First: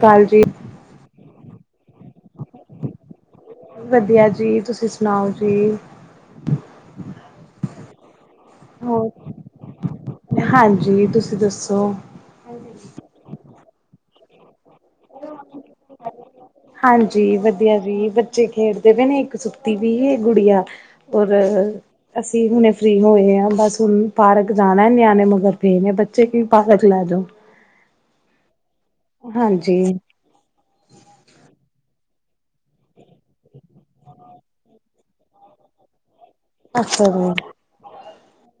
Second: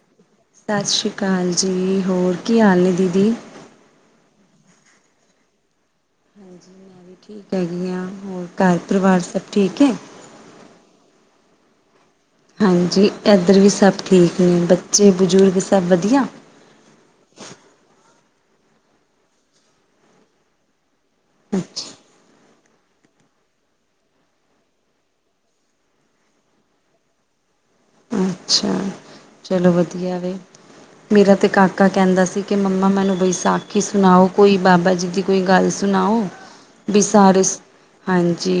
ਕਾਲ ਜੀ ਸਤਿ ਸ਼੍ਰੀ ਅਕਾਲ ਜੀ ਹੋਰ ਕੀ ਹਾਲ ਨੇ ਦੀਦੀ ਵਧੀਆ ਜੀ ਤੁਸੀਂ ਸੁਣਾਓ ਜੀ ਠੀਕ ਹੈਗੀਆਂ ਹੋਰ ਘਰ ਪਰਿਵਾਰ ਹੋਰ ਸਭ ਠੀਕ ਹੈ ਹਾਂਜੀ ਤੁਸੀਂ ਦੱਸੋ ਹਾਂਜੀ ਇੱਧਰ ਵੀ ਸਭ ਠੀਕ ਨੇ ਬ ਹਾਂਜੀ ਵਧੀਆ ਜੀ ਬੱਚੇ ਖੇਡਦੇ ਪਏ ਨੇ ਇੱਕ ਸੁੱਤੀ ਵੀ ਗੁੜੀਆ ਔਰ ਅੱਛਾ ਅਸੀਂ ਹੁਣੇ ਫ੍ਰਰੀ ਹੋਏ ਆ ਬਸ ਹੁਣ ਪਾਰਕ ਜਾਣਾ ਨਿਆਣੇ ਮਗਰ ਫੇ ਨੇ ਬੱਚੇ ਕਿ ਪਾਰਕ ਲੈ ਜਾਉ ਅੱਛਾ ਚਲੋ ਵਧੀਆ ਵ ਮੇਰਾ ਤੇ ਕਾਕਾ ਕਹਿੰਦਾ ਸੀ ਅਤੇ ਕਿ ਮੰਮਾ ਮੈਨੂੰ ਬਈ ਸਾਖੀ ਸੁਣਾਓ ਕੋਈ ਬਾਬਾ ਜੀ ਦੀ ਕੋਈ ਗੱਲ ਸੁਣਾਓ ਵੀ ਅੱਛਾ ਸਾਰੇ ਜੀ ਹਾਂਜੀ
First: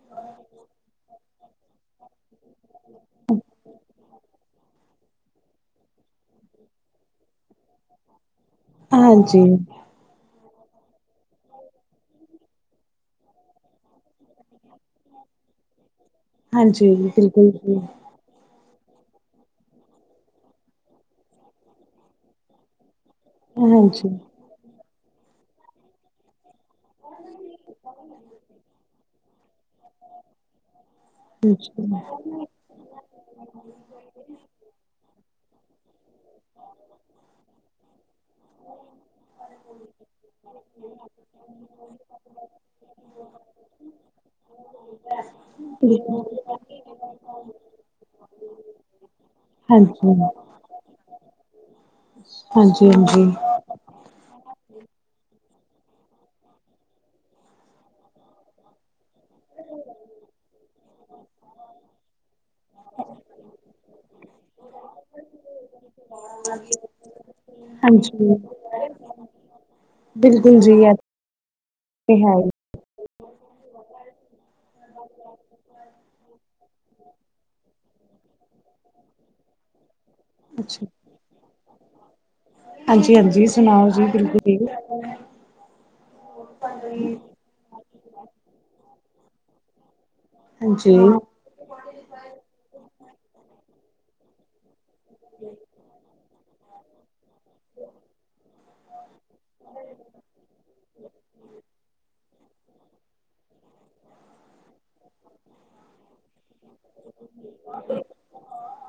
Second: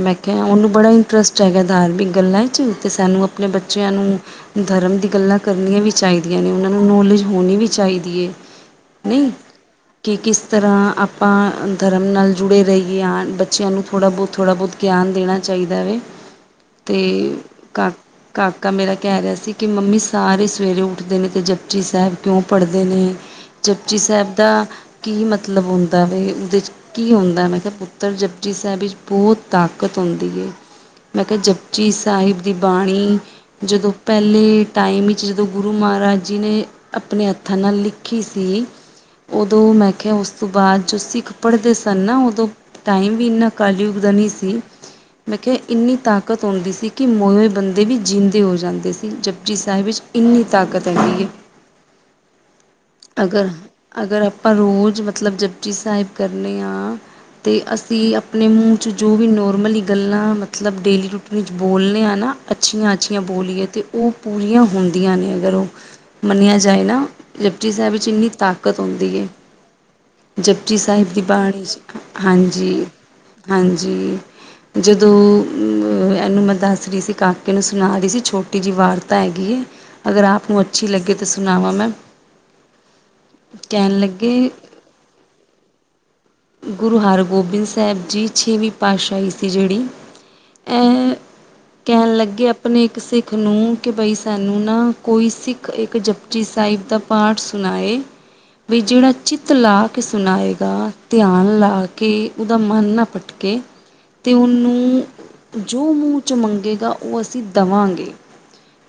ਮੈਂ ਕਿਹਾ ਉਹਨੂੰ ਬੜਾ ਟਰੱਸਟ ਹੈਗਾ ਧਾਰਮਿਕ ਗੱਲਾਂ ' ਅਤੇ ਸਾਨੂੰ ਆਪਣੇ ਬੱਚਿਆਂ ਨੂੰ ਧਰਮ ਦੀ ਗੱਲਾਂ ਕਰਨੀਆਂ ਵੀ ਚਾਹੀਦੀਆਂ ਨੇ ਉਹਨਾਂ ਨੂੰ ਨੌਲੇਜ ਹੋਣੀ ਵੀ ਚਾਹੀਦੀ ਹੈ ਨਹੀਂ ਹਾਂਜੀ ਕਿ ਕਿਸ ਤਰ੍ਹਾਂ ਆਪਾਂ ਧਰਮ ਨਾਲ ਜੁੜੇ ਰਹੀਏ ਹਾਂ ਬੱਚਿਆਂ ਨੂੰ ਥੋੜ੍ਹਾ ਬਹੁਤ ਥੋੜ੍ਹਾ ਬਹੁਤ ਗਿਆਨ ਦੇਣਾ ਚ ਚਾਹੀਦਾ ਵ ਹਾਂਜੀ ਹਾਂ ਬਿਲਕੁਲ ਜੀ ਕਾਕਾ ਮੇਰਾ ਕਹਿ ਰਿਹਾ ਸੀ ਕਿ ਮੰਮੀ ਸਾਰੇ ਸਵੇਰੇ ਉੱਠਦੇ ਨੇ ਅਤੇ ਜਪਚੀ ਸਾਹਿਬ ਕਿਉਂ ਪੜ੍ਹਦੇ ਨੇ ਚਪਚੀ ਹਾਂਜੀ ਸਾਹਿਬ ਦਾ ਕੀ ਮਤਲਬ ਹੁੰਦਾ ਬ ਉਹਦੇ ਕੀ ਹੁੰਦਾ ਮੈਂ ਕਿਹਾ ਪੁੱਤਰ ਜਪਜੀ ਸਾਹਿਬ ਵਿੱਚ ਬਹੁਤ ਤਾਕਤ ਆਉਂਦੀ ਮੈਂ ਕਿਹਾ ਜਪਚੀ ਹਾਂਜੀ ਸਾਹਿਬ ਦੀ ਬਾਣੀ ਜਦੋਂ ਪਹਿਲੇ ਟਾਈਮ ਵਿੱਚ ਜਦੋਂ ਗੁਰੂ ਮਹਾਰਾਜ ਜਿਹਨੇ ਆਪਣੇ ਹੱਥਾਂ ਨਾਲ ਲਿਖੀ ਸੀ ਉਦੋਂ ਮੈਂ ਕਿਹਾਿਆ ਉਸ ਤੋਂ ਬਾਅਦ ਜੋ ਸਿੱਖ ਪੜ੍ਹਦੇ ਸਨ ਨਾ ਉਦੋਂ ਟਾਈਮ ਵੀ ਇੰਨਾ ਕਾਲੀ ਉਗਦਾ ਨੀ ਸੀ, ਮੈਂ ਕਿਹਾ ਇੰਨੀ ਤਾਕਤ ਆਉਂਦੀ ਸੀ ਕਿ ਮੋਏ ਹੋਏ ਬੰਦੇ ਵੀ ਜੀਂਦੇ ਹੋ ਜਾਂਦੇ ਸੀ । ਜਪਜੀ ਸਾਹਿਬ ਹਾਂਜੀ ਵਿੱਚ ਇੰਨੀ ਤਾਕਤ ਹੁੰਦੀ ਏ । ਹਾਂਜੀ ਹਾਂਜੀ ਅਗਰ, ਅਗਰ ਆਪਾਂ ਰੋਜ਼ ਮਤਲਬ ਜਪ੍ ਜੀ ਸਾਹਿਬ ਕਰਦੇ ਹਾਂ ਅਤੇ ਅਸੀਂ ਆਪਣੇ ਮੂੰਹ 'ਚ ਜੋ ਵੀ ਨੋਰਮਲੀ ਗੱਲਾਂ ਮਤਲਬ ਡੇਲੀ ਰੂਟੀਨ ਵਿੱਚ ਬੋਲਦੇ ਹਾਂ ਨਾ ਅੱਛੀਆਂ ਅੱਛੀਆਂ ਬੋਲੀਏ, ਤੇ ਉਹ ਪੂਰੀਆਂ ਹੁੰਦੀਆਂ ਨੇ, ਅਗਰ ਉਹ ਮੰਨਿਆ ਜਾਏ ਨਾ, ਜਪਜੀ ਸਾਹਿਬ ਵਿੱਚ ਇੰਨੀ ਹਾਂਜੀ ਤਾਕਤ ਹੁੰਦੀ ਏ। ਬਿਲਕੁਲ ਜੀ ਜਪਜੀ ਇਹ ਸਾਹਿਬ ਦੀ ਬਾਣੀ ਚ, ਤੇ ਹੈ ਹੀ ਹਾਂਜੀ। ਹਾਂਜੀ, ਜਦੋਂ ਇਹਨੂੰ ਮੈਂ ਦੱਸ ਰਹੀ ਸੀ ਕਾ ਕੇ ਨੂੰ ਸੁਣਾ ਰਹੀ ਸੀ। ਛੋਟੀ ਜਿਹੀ ਵਾਰਤਾ ਹੈਗੀ ਏ। ਅਗਰ ਆਪ ਨੂੰ ਅੱਛੀ ਲੱਗੇ ਤੇ ਸੁਣਾਵਾਂ ਮੈਂ। ਹਾਂਜੀ-ਹਾਂਜੀ, ਸੁਣਾਓ ਕਹਿਣ ਜੀ, ਬਿਲਕੁਲ ਲੱਗੇ ਜੀ । ਗੁਰੂ ਹਰਗੋਬਿੰਦ ਸਾਹਿਬ ਜੀ, ਛੇਵੀਂ ਪਾਤਸ਼ਾਹੀ ਸੀ ਜਿਹੜੀ ਹਾਂਜੀ ਇਹ ਕਹਿਣ ਲੱਗੇ ਆਪਣੇ ਇੱਕ ਸਿੱਖ ਨੂੰ ਕਿ ਬਈ ਸਾਨੂੰ ਨਾ ਕੋਈ ਸਿੱਖ ਇੱਕ ਜਪਜੀ ਸਾਹਿਬ ਦਾ ਪਾਠ ਸੁਣਾਏ, ਵੀ ਜਿਹੜਾ ਚਿੱਤ ਲਾ ਕੇ ਸੁਣਾਏਗਾ, ਧਿਆਨ ਲਾ ਕੇ ਉਹਦਾ ਮਨ ਨਾ ਭਟਕੇ। ਤੇ ਉਹਨੂੰ ਜੋ ਮੂੰਹ ਚ ਮੰਗ ਗੇਗਾ, ਉਹ ਅਸੀਂ ਦਵਾਂਗੇ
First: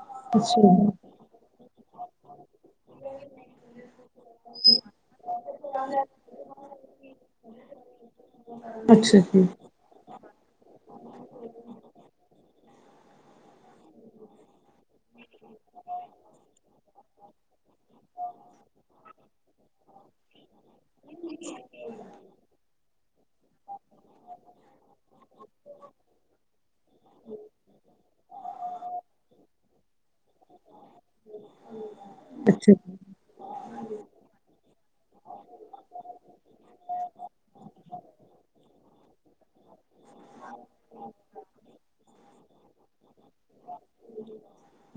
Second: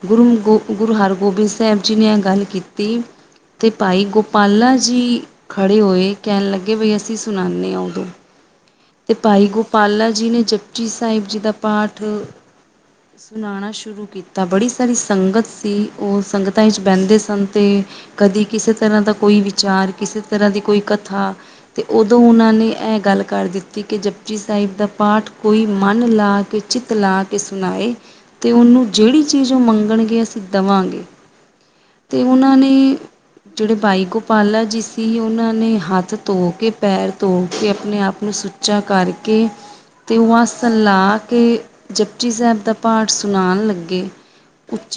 ।ਗੁਰੂ ਗੋ, ਅੱਛਾ ਗੁਰੂ ਹਰਗੋਬਿੰਦ ਸਾਹਿਬ ਜੀ ਨੇ ਇਹ ਗੱਲ ਕੀਤੀ। ਤੇ ਭਾਈ ਗੋਪਾਲਾ ਜੀ ਖੜੇ ਹੋਏ, ਕਹਿਣ ਲੱਗੇ ਬਈ ਅਸ ਸੀਂ ਸੁਣਾਉਦੇ ਹਾਂ ਉਦੋਂ । ਤੇ ਅੱਛਾ ਜੀ ਭਾਈ ਗੋਪਾਲਾ ਜੀ ਨੇ ਜਪਜੀ ਸਾਹਿਬ ਜੀ ਦਾ ਪਾਠ ਸੁਨਾਣਾ ਸ਼ੁਰੂ ਕੀਤਾ । ਬੜੀ- ਸਾਰੀ ਸੰਗਤ ਸੀ, ਉਹ ਸੰਗਤਾਂ ਵਿੱਚ ਬਹਿੰਦੇ ਸਨ ਤੇ ਕਦੀ ਕਿਸੇ ਤਰ੍ਹਾਂ ਦਾ ਕੋਈ ਵਿਚਾਰ ਕਿਸੇ ਤਰ੍ਹਾਂ ਦੀ ਕੋਈ ਕਥਾ ਤੇ ਉਦੋਂ ਉਹਨਾਂ ਨੇ ਇਹ ਗੱਲ ਕਰ ਦਿੱਤੀ। ਕਿ ਜਪਜੀ ਸਾਹਿਬ ਦਾ ਪਾਠ ਕੋਈ ਮਨ ਲਾ ਕੇ, ਚਿੱਤ ਲਾ ਕੇ ਸੁਨਾਏ ਤੇ ਉਨੂੰ ਜੇੜੀ ਚੀਜ਼ ਓ ਮੰਗਣਗੇ ਅਸੀਂ ਦਵਾਂਗੇ ਤੇ ਉਨਾਂ ਨੇ ਅੱਛਾ ਜੀ ਜੇੜੇ ਬਾਈ ਗੋਪਾਲਾ ਜੀ ਸੀ, ਔਨਾਂ ਨੇ ਹੱਥ ਧੋ ਕੇ, ਪੈਰ ਤੋ ਕੇ ਅਪਨੇ ਆਪ ਨੂੰ ਸੁ ਸੁੱਚਾ ਕਰਕੇ ਤੇ ਉ ਆਸਨ ਲਾ ਕੇ ਜਪਜੀ ਸੇਬ ਦਾ ਪਾਠ ਸੁਨਾਣ ਲੱਗੇ।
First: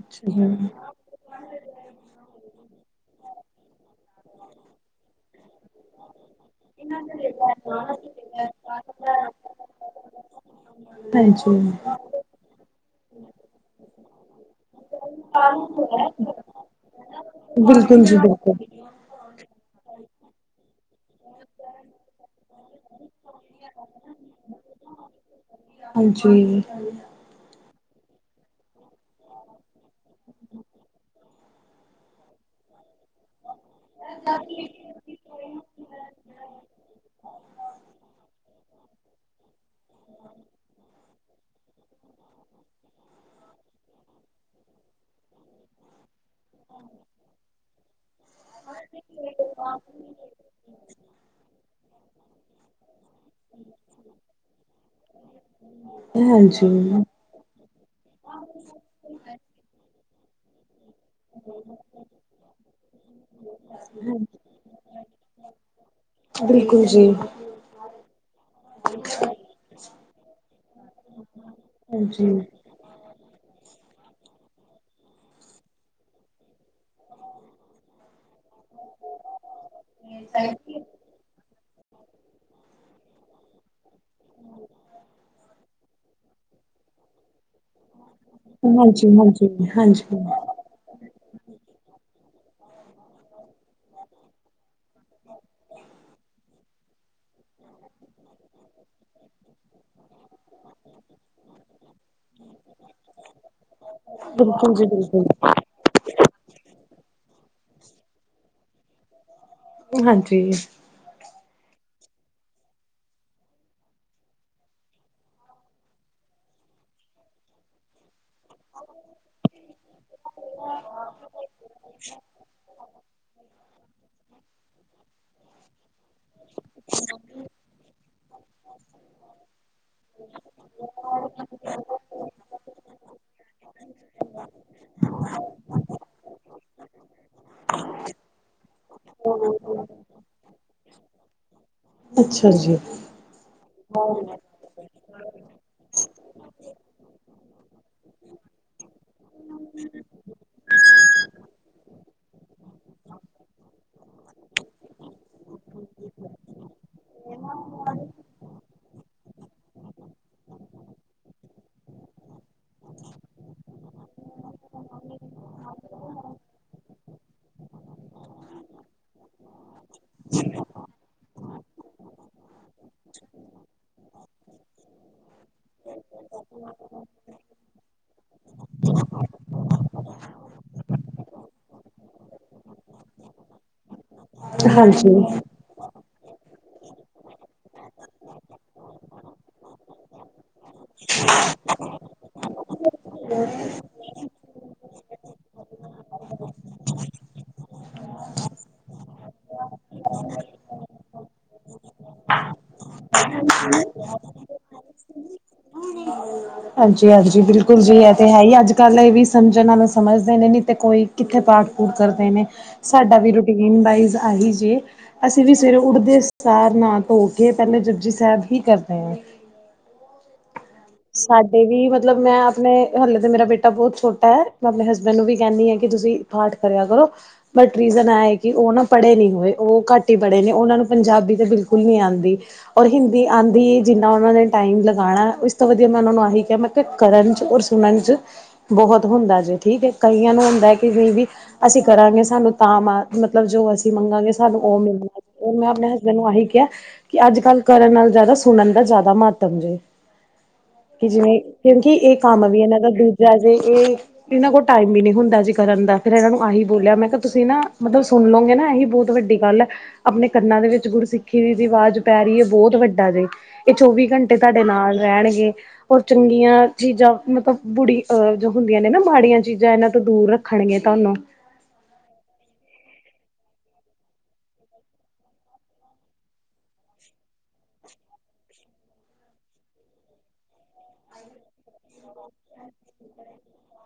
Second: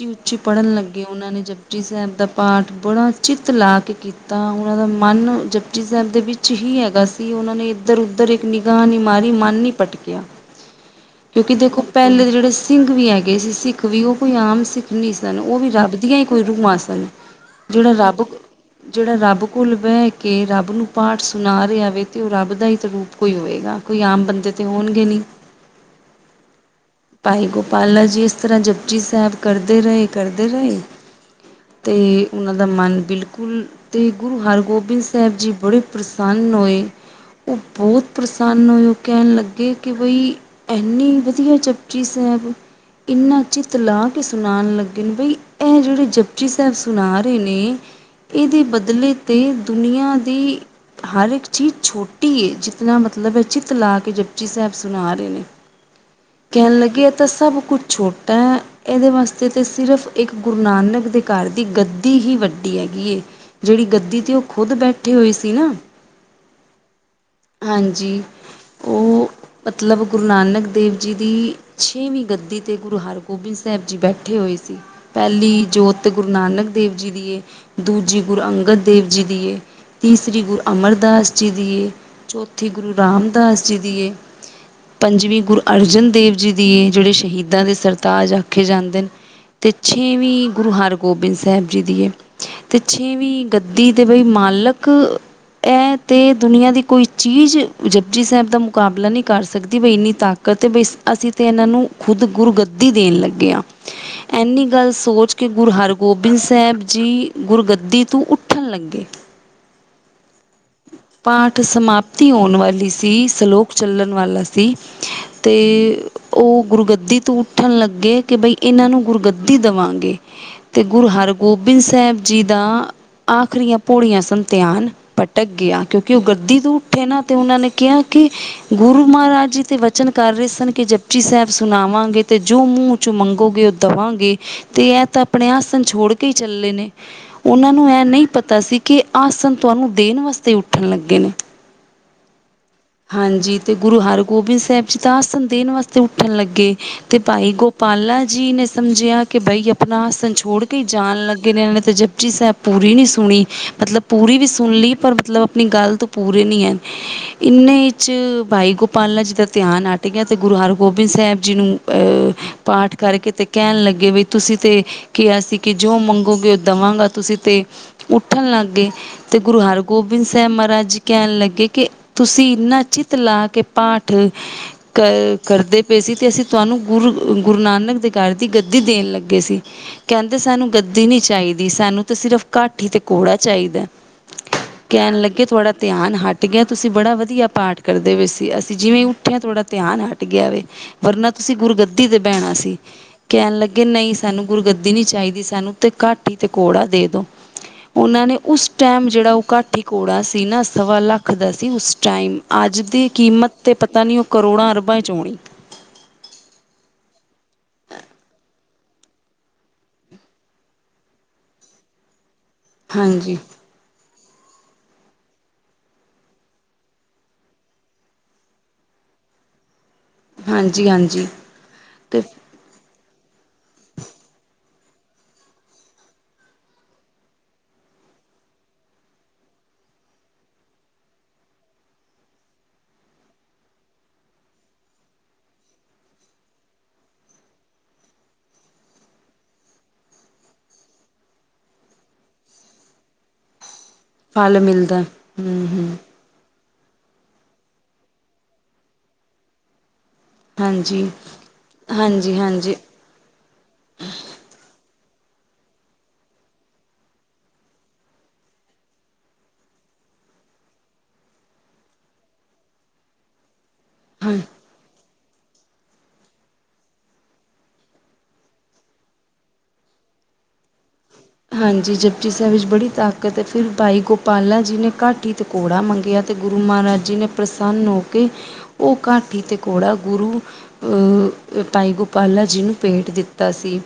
ਅੱਛਾ ਜੀ ਪੜ੍ਹਨ ਲੱਗੇ, ਉਨਾਂ ਨੇ ਜਪਜੀ ਸੇਬ ਦਾ ਪਾਠ ਬੜਾ ਚਿੱਤ ਲਾ ਕੇ ਕੀਤਾ। ਉਹਨਾਂ ਦਾ ਮਾਨ ਜਪਜੀ ਸੇਬ ਦੇ ਵਿੱਚ ਹੀ ਹੈਗਾ ਸੀ। ਉਹਨਾਂ ਨੇ ਇੱਦਰ-ਉੱਦਰ ਇੱਕ ਨਿਗਾ ਨੀ ਮਾਰੀ, ਮੰਨ ਨੀ ਪਟਕਿਆ। ਕਿਉਂਕਿ ਹਾਂਜੀ ਦੇਖੋ ਪਹਿਲੇ ਦੇ ਜਿਹੜੇ ਸਿੰਘ ਵੀ ਹੈਗੇ ਸੀ, ਸਿੱਖ ਵੀ ਉ ਕੋਈ ਆਮ ਸਿੱਖ ਨੀ ਸਨ, ਔ ਵੀ ਰੱਬ ਦੀਆਂ ਹੀ ਕੋਈ ਰੂਆ ਸਨ। ਜੇੜਾ ਬਿਲਕੁਲ ਜੀ ਰੱਬ, ਬਿਲਕੁਲ ਜੇੜਾ ਰੱਬ ਕੋਲ ਬੇ ਕੇ ਰੱਬ ਨੂੰ ਪਾਠ ਸੁਨਾ ਰਿਆ ਵੇ ਤੇ ਔ ਰੱਬ ਦਾ ਇ ਤ ਰੂਪ ਕੋਈ ਹੋਏਗਾ, ਕੋਈ ਆਮ ਬੰਦੇ ਤੇ ਹੋਣਗੇ ਨੀ। ਹਾਂਜੀ ਭਾਈ ਗੋਪਾ ਅੱਲਾ ਜੀ ਇਸ ਤਰ੍ਹਾਂ ਜਪਜੀ ਸੇਬ ਕਰਦੇ ਰਏ, ਕਰਦੇ ਰਏ। ਤੇ ਉਨਾਂ ਦਾ ਮਨ ਬਿਲਕੁਲ, ਤੇ ਗੁਰੂ ਹਰਗੋਬਿੰਦ ਸੇਬ ਜੀ ਬੜੇ ਪ੍ਰਸੰਨ ਹੋਏ। ਉਹ ਬਹੁਤ ਪ੍ਰਸੰਨ ਹੋਏ, ਕਹਿਣ ਲੱਗੇ ਕਿ ਬਈ ਐਨੀ ਵਦੀਆ ਜਪਜੀ ਸੇਬ। ਇੰਨਾ ਚਿਤ ਲਾ ਕੇ ਸੁਨਾਨ ਲੱਗੇ ਬਈ ਐ ਜੇੜੇ ਜਪਜੀ ਸੇਬ ਸੁਨਾ ਰੇ ਨੇ ਇਦੇ ਬਦਲੇ ਤੇ ਦੁਨੀਆਂ ਦੀ ਹਰ ਇੱਕ ਚੀਜ਼ ਛੋਟੀ ਏ। ਜ ਇਨਾ ਮਤਲਬ ਏ ਚਿੱਤ ਲਾ ਕੇ ਜਪਚੀ ਸੇਬ ਸੁਨਾ ਰੇ ਨੇ। ਕੇਣ ਹਾਂਜੀ ਲੱਗੇ ਏ ਤਾਂ ਸਭ ਕੁੱਛ ਛੋਟਾ ਏ, ਏਦੇ ਵਾਸਤੇ ਤੇ ਸਿਰਫ਼ ਏਕ ਗੁਰ ਨਾਨਕ ਦੇ ਘਰ ਦੀ ਗੱਦੀ ਹੀ ਵੱਡੀ ਹੈਗੀ ਏ, ਜਿਹੜੀ ਗੱਦੀ ਤੇ ਉਹ ਖੁਦ ਬੈਠੇ ਹੋਏ ਸੀ ਨਾ ਬਿਲਕੁਲ ਜੀ। ਹਾਂਜੀ। ਉਹ ਮਤਲਬ ਗੁਰੂ ਨਾਨਕ ਦੇਵ ਜੀ ਦੀ ਛੇਵੀਂ ਹਾਂਜੀ ਗੱਦੀ ਤੇ ਗੁਰੂ ਹਰਗੋਬਿੰਦ ਸੇਬ ਜੀ ਬੈਠੇ ਹੋਏ ਸੀ, ਪੈਲੀ ਜੋਤ ਗੁਰੂ ਨਾਨਕ ਦੇਵ ਜੀ ਦੀ ਏ ਦੂਜੀ ਗੁਰੂ ਅੰਗਦ ਦੇਵ ਜੀ ਦੀਏ, ਤੀਸਰੀ ਗੁਰੂ ਅਮਰਦਾਸ ਜੀ ਦੀਏ। ਚੌਥੀ ਗੁਰੂ ਰਾਮਦਾਸ ਜੀ ਦੀਏ ਪੰਜਵੀਂ ਗੁਰ ਅਰਜਨ ਦੇਵ ਜੀ ਦੀਏ। ਜੇੜੇ ਸ਼ਹੀਦ ਦਾਂ ਦੇ ਸਰਤਾਜ ਆਖੇ ਜਾਂਦੇ ਨ, ਹਾਂਜੀ ਹਾਂਜੀ ਤੇ ਹਾਂਜੀ ਛੇਵੀਂ ਗੁਰੂ ਹਰਗੋਬਿੰਦ ਸੇਬ ਜੀ ਦੀਏ ਤੇ ਛੇਵੀਂ ਗੱਦੀ ਦੇ ਬਈ ਮਾਲਕ ਐ ਤੇ ਦੁਨੀਆਂ ਦੀ ਕੋਈ ਚੀਜ਼ ਜਪਜੀ ਸੇਬ ਦਾ ਮੁਕਾਬਲਾ ਨੀ ਕਰ ਸਕ ਦੀ ਬਈ ਇੰਨੀ ਤਾਕਤ ਏ ਬਈ ਅਸੀਂ ਤੇ ਇਹਨਾਂ ਨੂੰ ਖੁੱਦ ਗੁਰੂਗੱਦੀ ਦੇਨ ਲੱਗੇ ਆ ਐਨੀ ਬਿਲਕੁਲ ਜੀ ਗੱਲ ਬਿਲਕੁਲ ਸੋਚ ਕੇ ਗੁਰ ਹਰਗੋਬਿੰਦ ਸੇਬ ਜੀ ਗੁਰਗੱਦੀ ਤੋਂ ਉੱਠਣ ਲੱਗੇ। [inaudible] ਹਾਂਜੀ। ਪਾਠ ਸਮਾਪਤੀ ਹੋਨ ਵਾਲੀ ਸੀ, ਸਲੋਕ ਚੱਲਨ ਵਾਲਾ ਸੀ ਤੇ ਔ ਗੁਰਗੱਦੀ ਤੋਂ ਉੱਠਣ ਲੱਗੇ ਕੇ ਬਈ ਇਨਾਂ ਨੂੰ ਗੁਰਗੱਦੀ ਦਵਾਂਗੇ, ਤੇ ਗੁਰ ਹਰਗੋਬਿੰਦ ਸੇਬ ਜੀ ਦਾ ਆਖਰੀਆਂ ਪੋੜੀਆਂ ਸੰਨ ਤਿਆਨ ਭਟਕ ਗਿਆ, ਕਿਉਂਕਿ ਔ ਗੱਦੀ ਤੋਂ ਠੇਨਾ ਤੇ ਉਨ੍ਹਾਂ ਨੇ ਕਿਆ ਕਿ ਗੁਰੂ ਮਹਾਰਾਜ ਜੀ ਤੇ ਵਚਨ ਕਰ ਰੇ ਸਨ ਕਿ ਜਪਚੀ ਸੇਬ ਸੁਨਾ ਵਾਂਗੇ ਤੇ ਜੋ ਮੂੰਹ 'ਚੋਂ ਮੰਗੋਗੇ ਔ ਦਵਾਂਗੇ, ਤੇ ਐ ਤਾਂ ਆਪਣੇ ਆਸਣ ਛੋੜ ਤੇ ਚੱਲੇ ਨੇ। ਔਨਾਂ ਨੂੰ ਇਹ ਨਈ ਪਤਾ ਸੀ ਕਿ ਆਸਨ ਤੁਆਨੂੰ ਦੇਨ ਵਾਸਤੇ ਉੱਠਣ ਲੱਗੇ [inaudible] ਅੱਛਾ ਜੀ। ਹਾਂਜੀ ਤੇ ਗੁਰੂ ਹਰਗੋਬਿੰਦ ਸੇਬ ਜੀ ਤਾਂ ਆਸਨ ਦੇਨ ਵਾਸਤੇ ਉੱਠਨ ਲੱਗੇ ਤੇ ਭਾਈ ਗੋਪਾਲਾ ਜੀ ਨੇ ਸਮਝਿਆ ਕੇ ਬਾਈ ਅਪਨਾ ਆਸਨ ਛੋੜ ਕੇਈ ਜਾਣ ਲੱਗੇ ਨੇ ਐਵੇ ਤੇ ਜਪਚੀ ਸੇਬ ਪੂਰੀ ਨੀ ਸੁਣੀ ਮਤਲਬ ਪੂਰੀ ਵੀ ਸੁਣ ਲੀ ਪਰ ਮਤਲਬ ਆਪਣੀ ਗੱਲ ਤੋਂ ਪੂਰੀ ਨੀਂ ਐ ਇੰਨੇ ਈ 'ਚ ਬਾਈ ਗੋਪਾਲਾ ਜੀ ਦਾ ਧਿਆਨ ਆਟ ਗਿਆ ਤੇ ਗੁਰੂ ਹਰਗੋਬਿੰਦ ਸਾਹਿਬ ਜੀ ਨੂੰ ਅਹ ਪਾਠ ਕਰਕੇ ਤੇ ਕਹਿਣ ਲੱਗੇ ਵੀ ਤੁਸੀਂ ਤੇ ਕਿਹਾ ਸੀ ਕਿ ਜੋ ਮੰਗੋਗੇ ਉਹ ਦੇਵਾਂਗਾ ਤੁਸੀਂ ਤੇ ਉੱਠਣ ਲੱਗਗੇ ਤੇ ਗੁਰੂ ਹਰਗੋਬਿੰਦ ਸਾਹਿਬ ਮਹਾਰਾਜ ਜੀ ਕਹਿਣ ਲੱਗੇ ਕਿ ਤੁਸੀਂ ਇੰਨਾ ਚਿੱਤ ਲਾ ਕੇ ਪਾਠ ਕਰ ਕਰਦੇ ਪਏ ਸੀ ਤੇ ਅਸੀਂ ਤੁਹਾਨੂੰ ਗੁਰੂ ਅ ਗੁਰੂ ਨਾਨਕ ਦੇ ਘਰ ਦੀ ਗੱਦੀ ਦੇਣ ਲੱਗੇ ਸੀ ਕਹਿੰਦੇ ਸਾਨੂੰ ਗੱਦੀ ਨੀ ਚਾਈਦੀ ਸ ਸਾਨੂੰ ਤਾਂ ਸਿਰਫ਼ ਘਾਟੀ ਤੇ ਕੌੜਾ ਚਾਈਦਾ ਕਹਿਣ ਹਾਂਜੀ ਲੱਗੇ ਥੁਹੜਾ ਧਿਆਨ ਹਟ ਗਿਆ ਤੁਸੀਂ ਬੜਾ ਵਧੀਆ ਪਾਠ ਕਰਦੇ ਪਏ ਸੀ ਅਸੀਂ ਜਿਵੇਂ ਉੱਠਿਆ ਥੁਹੜਾ ਧਿਆਨ ਹਟ ਗਿਆ ਵੇ ਵਰਨਾ ਤੁਸੀਂ ਗੁਰਗੱਦੀ ਤੇ ਬਹਿਣਾ ਸੀ ਕਹਿਣ ਲੱਗੇ ਨਈ ਸਾਨੂੰ ਗੁਰਗੱਦੀ ਦੀਣੀ ਚਾਈਦੀ ਸਾਨੂੰ ਤੇ ਘਾਟੀ ਤੇ ਕੌੜਾ ਦੇ ਦੋ। ਉਹਨਾਂ ਨੇ ਉਸ ਟਾਈਮ ਜਿਹੜਾ ਉਹ ਕਾਠੀ ਕੋੜਾ ਸੀ ਨਾ ਸਵਾ ਲੱਖ ਰੱਖਦਾ ਸੀ ਉਸ ਟਾਈਮ ਅੱਜ ਦੀ ਕੀਮਤ 'ਤੇ ਪਤਾ ਨੀ ਉਹ ਕਰੋੜਾਂ ਅਰਬਾਂ ਚ ਔਣੀ। [inaudible] ਹਾਂਜੀ-ਹਾਂਜੀ ਬਿਲਕੁਲ ਜੀ ਇਹ ਤੇ ਹੈ ਹੀ ਅੱਜ ਕੱਲ ਇਹ ਵੀ ਸਮਝਣ ਆਲੇ ਸਮਝਦੇ ਨੇ ਨੀ ਤੇ ਕੋਈ ਕਿੱਥੇ ਪਾਠ ਪੁਠ ਕਰਦੇ ਨੇ ਸਾਡਾ ਵੀ ਹਾਂਜੀ ਰੂਟੀਨ ਵਾਈ ਆਹੀ ਜੀ ਅਸੀਂ ਵੀ ਸਵੇਰੇ ਉੱਡਦੇ ਸਾਰ ਨਾ ਧੋ ਕੇ ਪਹਿਲਾਂ ਜਪਜੀ ਸਾਹਿਬ ਹੀ ਕਰਦੇ ਆ। ਹਾਂਜੀ ਹਾਂਜੀ ਸਾਡੇ ਵੀ ਮਤਲਬ ਤੇ ਮੈਂ ਆਪਣੇ ਹਲੇ ਤਾਂ ਮੇਰਾ ਬੇਟਾ ਬਹੁਤ ਛੋਟਾ ਐ ਮੈਂ ਆਪਣੇ ਹਸਬੈਂਡ ਨੂੰ ਵੀ ਕਹਿੰਨੀ ਹਾਂ ਕਿ ਤੁਸੀਂ ਪਾਠ ਕਰਿਆ ਕਰੋ ਬਟ ਏ ਕਿ ਉਹ ਨਾ ਪੜ੍ਹੇ ਨੀ ਹੋਏ ਉਹ ਘੱਟ ਈ ਪੜ੍ਹੇ ਨੇ ਉਹਨਾਂ ਨੂੰ ਪੰਜਾਬੀ ਤੇ ਬਿਲਕੁਲ ਨੀ ਆਂਦੀ ਔਰ ਹਿੰਦੀ ਆਦੀ ਏ ਜਿੰਨਾ ਉਹਨਾਂ ਨੇ ਟਾਈਮ ਲਗਾਇਆ ਉ ਵਧੀਆ ਮੈਂ ਉਹ ਨੂੰ ਆਹੀ ਕਿਹਾ ਮੈਂ ਕਰਨ ਚ ਔਰ ਸੁਣਨ ਚ ਬਹੁਤ ਹੁੰਦਾ ਜੇ ਠੀਕ ਏ ਕਈਆਂ ਨੂੰ ਬੈਂਹਕੇ ਕਈ ਵੀ ਅਸੀਂ ਕਰਾਂਗੇ ਸਾਨੂੰ ਤਾਂ ਮ ਮਤਲਬ ਜੋ ਅਸੀਂ ਮੰਗਾਂਗੇ ਫਲ ਸਾਨੂੰ ਉਹ ਮਿਲਦਾ ਮਿਲਣਾ ਏ ਓ ਹੂੰ ਮੈਂ ਆਪਣੇ ਹੂੰ ਹਸਬੈਂਡ ਨੂੰ ਆਹੀ ਕਿਹਾ ਕਿ ਅੱਜ ਕੱਲ੍ਹ ਕਰਨ ਨਾਲ ਜ਼ਿਆਦਾ ਸੁਣਨ ਦਾ ਜ਼ਿਆਦਾ ਮਹੱਤਮ ਜੇ। ਹਾਂਜੀ ਕਿ ਜਿਵੇਂ ਕਿਉਂਕਿ ਇਹ ਹਾਂਜੀ ਕੰਮ ਵੀ ਹਾਂਜੀ ਇਹਨਾਂ ਦਾ ਦੂਜਾ ਜੇ ਇਹ ਇਹਨਾਂ ਕੋਲ ਟਾਈਮ ਵੀ ਨੀ ਹੁੰ ਦਾ ਜੀ ਕਰਨ ਦਾ ਫਿਰ ਇਹਨਾਂ ਨੂੰ ਆਹੀ ਬੋਲਿਆ ਮੈਂ ਕਿ ਤੁਸੀਂ ਨਾ ਮਤਲਬ ਸੁਣ ਲਓਗੇ ਨਾ ਇਹੀ ਬਹੁਤ ਵੱਡੀ ਗੱਲ ਐ ਆਪਣੇ ਕੰਨਾਂ ਦੇ ਵਿੱਚ ਗੁਰਸਿੱਖੀ ਦੀ ਦੀ ਆਵਾਜ਼ ਪੈ ਰੀ ਐ ਬਹੁਤ ਵੱਡਾ ਜੇ ਇਹ ਚੌਵੀ ਹਾਂ ਘੰਟੇ ਤਾਂਡੇ ਨਾਲ ਰਹਿਣਗੇ ਔਰ ਚੰਗੀਆਂ ਚੀਜ਼ਾਂ ਮਤਲਬ ਬੁੜੀ ਅਹ ਜੋ ਹੁੰਦੀਆਂ ਨੇ ਨਾ ਮਾੜੀਆਂ ਚੀਜ਼ਾਂ ਇਹਨਾਂ ਤੋਂ ਦੂਰ ਰੱਖਣਗੇ ਤੁਹਾਨੂੰ। ਹਾਂਜੀ ਜਪੁਜੀ ਸਾਹਿਬ ਵਿੱਚ ਬੜੀ ਤਾਕਤ ਐ ਫਿਰ ਬਾਈ ਗੋਪਾਲਾ ਜੀ ਨੇ ਘੱਟ ਹੀ ਤਕੌੜਾ ਮੰਗਿਆ ਤੇ ਗੁਰੂ ਮਹਾਰਾਜ ਜੀ ਨੇ ਪ੍ਰਸੰਨ ਹੋ ਕੇ ਉਹ ਘਾਟੀ ਤੇ ਘੋੜਾ ਗੁਰੂ ਅਹ ਭਾਈ ਗੋਪਾਲਾ ਜੀ ਨੂੰ ਭੇਟ ਦਿੱਤਾ ਸੀ।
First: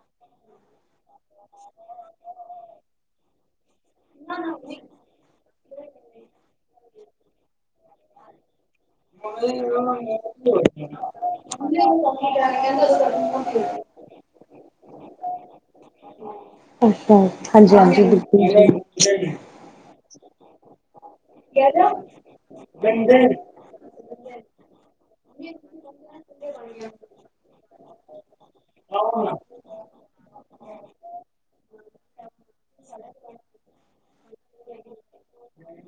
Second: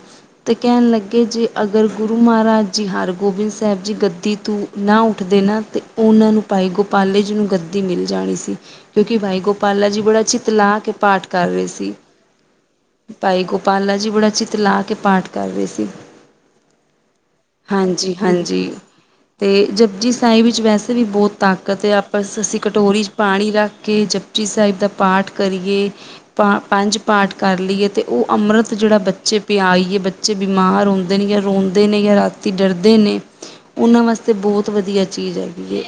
ਤੇ ਕਹਿਣ ਲੱਗੇ ਜੇ ਅਗਰ ਗੁਰੂ ਮਹਾਰਾਜ ਜੀ ਹਰਗੋਬਿੰਦ ਸਾਹਿਬ ਜੀ ਗੱਦੀ ਤੋਂ ਨਾ ਉੱਠਦੇ ਨਾ ਤੇ ਉਹਨਾਂ ਨੂੰ ਪਾਈ ਗੁਪ ਪਾਲੇਜੀ ਨੂੰ ਗੱਦੀ ਮਿਲ ਜਾਣੀ ਸੀ। ਕਿਉਂਕਿ ਭਾਈ ਗੋਪਾਲਾ ਜੀ ਬੜਾ ਚਿਤਲਾ ਕੇ ਪਾਠ ਕਰ ਰੇ ਸੀ, ਭਾਈ ਗੋਪਾਲਾ ਜੀ ਬੜਾ ਚਿਤ ਲਾ ਕੇ ਪਾਠ ਕਰ ਰੇ ਸੀ। [unintelligible] ਹਾਂਜੀ ਹਾਂਜੀ ਬਿਲਕੁਲ ਹਾਂਜੀ-ਹਾਂਜੀ ਜੀ ਤੇ ਜਪੁਜੀ ਸਾਈ ਵਿੱਚ ਵੈਸੇ ਵੀ ਬਹੁਤ ਤਾਕਤ ਆ ਬਸ ਅਸੀਂ ਕਟੋਰੀ 'ਚ ਪਾਣੀ ਰੱਖ ਕੇ ਜਪਜੀ ਸਾਹਿਬ ਦਾ ਪਾਠ ਕਰੀਏ ਪਾ ਪੰਜ ਪਾਠ ਕਰ ਲਈਏ ਤੇ ਉਹ ਅੰਮ੍ਰਿਤ ਜਿਹੜਾ ਬੱਚੇ ਪਿਆਈਏ ਬੱਚੇ ਬਿਮਾਰ ਰੁੰਦੇ ਨੀ ਗੇ ਰੋਂਦੇ ਨਈਏਂ ਰਾਤੀ ਡਰਦੇ ਨੇ। ਉਹਨਾਂ ਵਾਸਤੇ ਬਹੁਤ ਵਧੀਆ ਚੀਜ਼ ਹੈਗੀ ਏ।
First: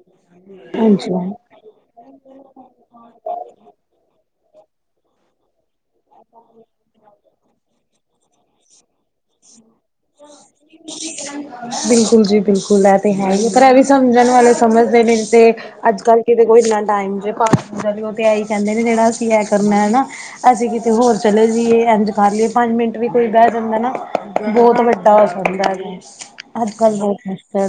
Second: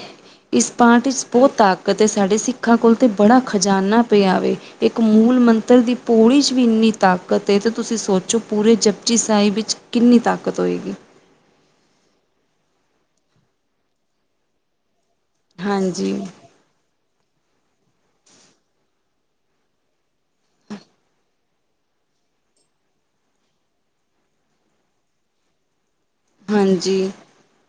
ਇਸ ਪਾਂਟ ਇਚ ਹਾਂਜੀ ਬਹੁਤ ਤਾਕਤ ਐ ਸਾਡੇ ਸਿੱਖਾਂ ਕੋਲ ਤੇ ਬੜਾ ਖਜਾਨਾ ਪਿਆ ਵੇ ਤੇ ਇੱਕ ਮੂਲ ਮੰਤਰ ਦੀ ਪੌੜੀ ਚ ਵੀ ਇੰਨੀ ਤਾਕਤ ਏ ਤੇ ਤੁਸੀਂ ਸੋਚੋ ਪੂਰੇ ਜਪਜੀ ਸਾਈਬ ਵਿੱਚ ਕਿੰਨੀ ਤਕ ਬਿਲਕੁਲ ਜੀ ਬਿਲਕੁਲ ਇਹ ਤੇ ਹੈ ਈਏ ਪਰ ਇਹ ਵੀ ਸਮਝਣ ਵਾਲੇ ਸਮਝਦੇ ਨੇ। ਤੇ ਅੱਜ ਹਾਂਜੀ, ਕੱਲ ਕਿਦੇ ਕੋਲ ਇੰਨਾ ਟਾਈਮ ਜੇ ਪਾ ਜਦ ਉਹ ਤੇ ਆਹੀ ਕਹਿੰਦੇ ਨੇ ਜਿਹੜਾ ਅਸੀਂ ਇਹ ਕਰਨਾ ਐ ਨੇ ਅਸੀਂ ਕਿਤੇ ਹੋਰ ਚਲੇ ਜੀਏ ਇੰਝ ਕਰ ਲਈਏ ਪ ਮਿੰਟ ਵੀ ਕੋਈ ਬਹਿ ਜਾਂਦਾ ਐ। ਨਾ ਬਹੁਤ ਵੱਡਾ ਹੋ ਜਾਂਦਾ ਐ ਅੱਜ ਕੱਲ੍ਹ ਹਾਂਜੀ, ਬਹੁਤ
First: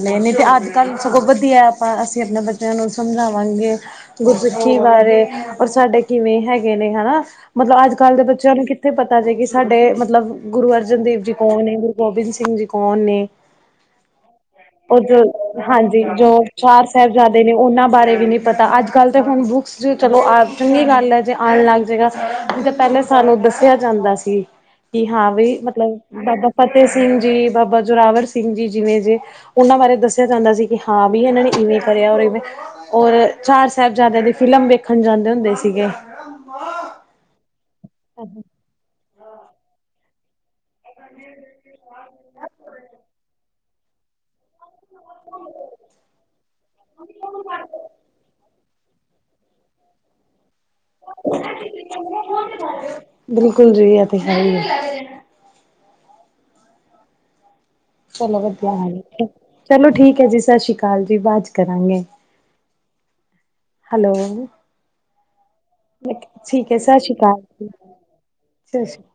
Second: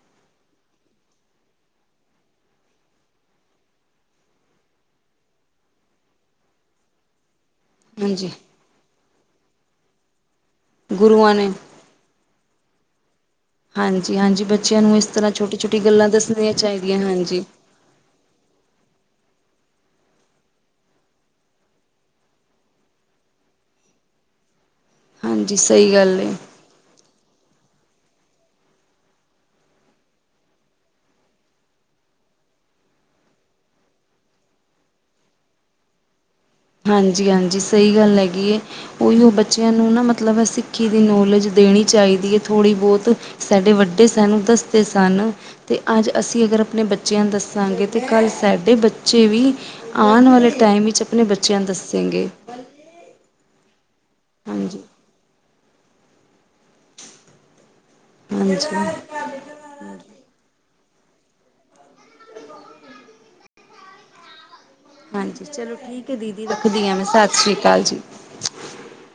ਨੇ [unintelligible] ਕੱਲ੍ਹ ਸਗੋਂ ਵਧੀਆ ਆਪਾਂ ਅਸੀਂ ਆਪਣੇ ਬੱਚਿਆਂ ਨੂੰ ਸਮਝਾਵਾਂਗੇ। ਗੁਰ ਕੀ ਹੈ ਵੇ। ਔਰ ਸਾਡੇ ਕਿਵੇਂ ਹੈਗੇ ਨੇ ਹਨਾ ਮਤਲਬ ਅੱਜ ਕੱਲ ਦੇ ਹਾਂਜੀ ਬੱਚਿਆਂ ਨੂੰ ਇੱਥੇ ਪਤਾ ਜੇ ਕਿ ਸਾਡੇ ਮਤਲਬ ਗੁਰੂ ਅਰਜਨ ਦੇਵ ਜੀ ਕੌਣ ਨੇ? ਗੁਰੂ ਗੋਬਿੰਦ ਸਿੰਘ ਜੀ ਕੌਣ ਨੇ? ਹਾਂਜੀ, ਹਾਂਜੀ ਬੱਚਿਆਂ ਨੂੰ ਉਹ ਇਸ ਜੋ, ਤਰ੍ਹਾਂ ਛੋਟੀ-ਛੋਟੀ ਹਾਂਜੀ। ਗੱਲਾਂ ਜੋ ਦੱਸਣੀਆਂ ਚਾਰ ਚਾਹੀਦੀਆਂ ਸਾਹਿਬਜ਼ਾਦੇ ਹਾਂਜੀ। ਨੇ ਉਹਨਾਂ ਬਾਰੇ ਵੀ ਨੀ ਪਤਾ ਅੱਜ ਕੱਲ ਤੇ ਹੁਣ ਬੁੱਕਸ ਜੋ ਚਲੋ ਆ ਚੰਗੀ ਗੱਲ ਐ ਜੇ ਆਉਣ ਲੱਗ ਜਾਏਗਾ। ਜ ਪਹਿਲਾਂ ਸਾਨੂੰ ਦੱਸਿਆ ਜਾਂਦਾ ਸ ਕਿ ਹਾਂ ਵੀ ਹਾਂਜੀ ਮਤਲਬ ਸਹੀ ਗੱਲ ਏ, ਬਾਬਾ ਫਤਿਹ ਸਿੰਘ ਜੀ, ਬਾਬਾ ਜੋੋਰਾਵਰ ਸਿੰਘ ਜੀ, ਜਿਵੇਂ ਜੇ ਉਹਨਾਂ ਬਾਰੇ ਦੱਸਿਆ ਜਾਂਦਾ ਸੀ। ਕਿ ਹਾਂ ਵੀ ਇਹਨਾਂ ਨੇ ਇਵੇਂ ਕਰਿਆ ਔਰ ਇਵੇਂ ਔਰ ਚਾਰ ਸਾਹਿਬਜ਼ਾਦਿਆਂ ਦੀ ਫ਼ਿਲਮ ਵੇਖਣ ਜਾਂਦੇ ਹੁੰਦੇ ਸੀਗੇ। ਹਾਂਜੀ-ਹਾਂਜੀ ਸਈ ਗੱਲ ਹੈਗੀ ਏ। ਉਹੀ ਉਹ ਬੱਚਿਆਂ ਨੂੰ ਨਾ ਮਤਲਬ ਅਸੀਂ ਖੀ ਦੀ ਨੌਲੇਜ ਦੇਣੀ ਚਾਈਦੀ ਏ। ਥੋੜ੍ਹੀ- ਬਹੁਤ ਸਾਡੇ ਵੱਡੇ ਸਾਨੂੰ ਦੱਸ ਸਨ ।ਤੇ ਅੱਜ ਅਸੀਂ ਅਗਰ ਆਪਣੇ ਬੱਚਿਆਂ ਦੱਸਾਂਗੇ ਤਾਂ ਕੱਲ੍ਹ ਸਡ ਤੇ ਬੱਚੇ ਵੀ ਆਣ ਵਾਲੇ ਟਾਈਮ ਵਿੱਚ ਆਪਣੇ ਬੱਚੇ ਬਿਲਕੁਲ ਜੀ ਐ ਤੇ ਹੈ ਹੀ ਹਾਂਜੀ, ਏ। ਚਲੋ ਵਧੀਆ ਹਾਂਜੀ। ਹਾਲ ਏ। ਚਲੋ ਠੀਕ ਐ ਜੀ। ਸਤਿ ਸ਼੍ਰੀ ਅਕਾ ਹਾਂਜੀ ਜੀ ।ਬਾਦ ਚ ਕਰਾਂਗੇ। ਹੈਲੋ, ਹਾਂਜੀ ਚਲੋ ਠੀਕ ਹੈ ਦੀਦੀ ਠੀਕ ਏ, ਰੱਖਦੀ ਹਾਂ ਸਤਿ ਮੈਂ ਸ੍ਰੀ ਅਕਾਲ ਸ਼੍ਰੀ ਜੀ। ਸਤਿ ਸ੍ਰੀ ਅਕਾਲ।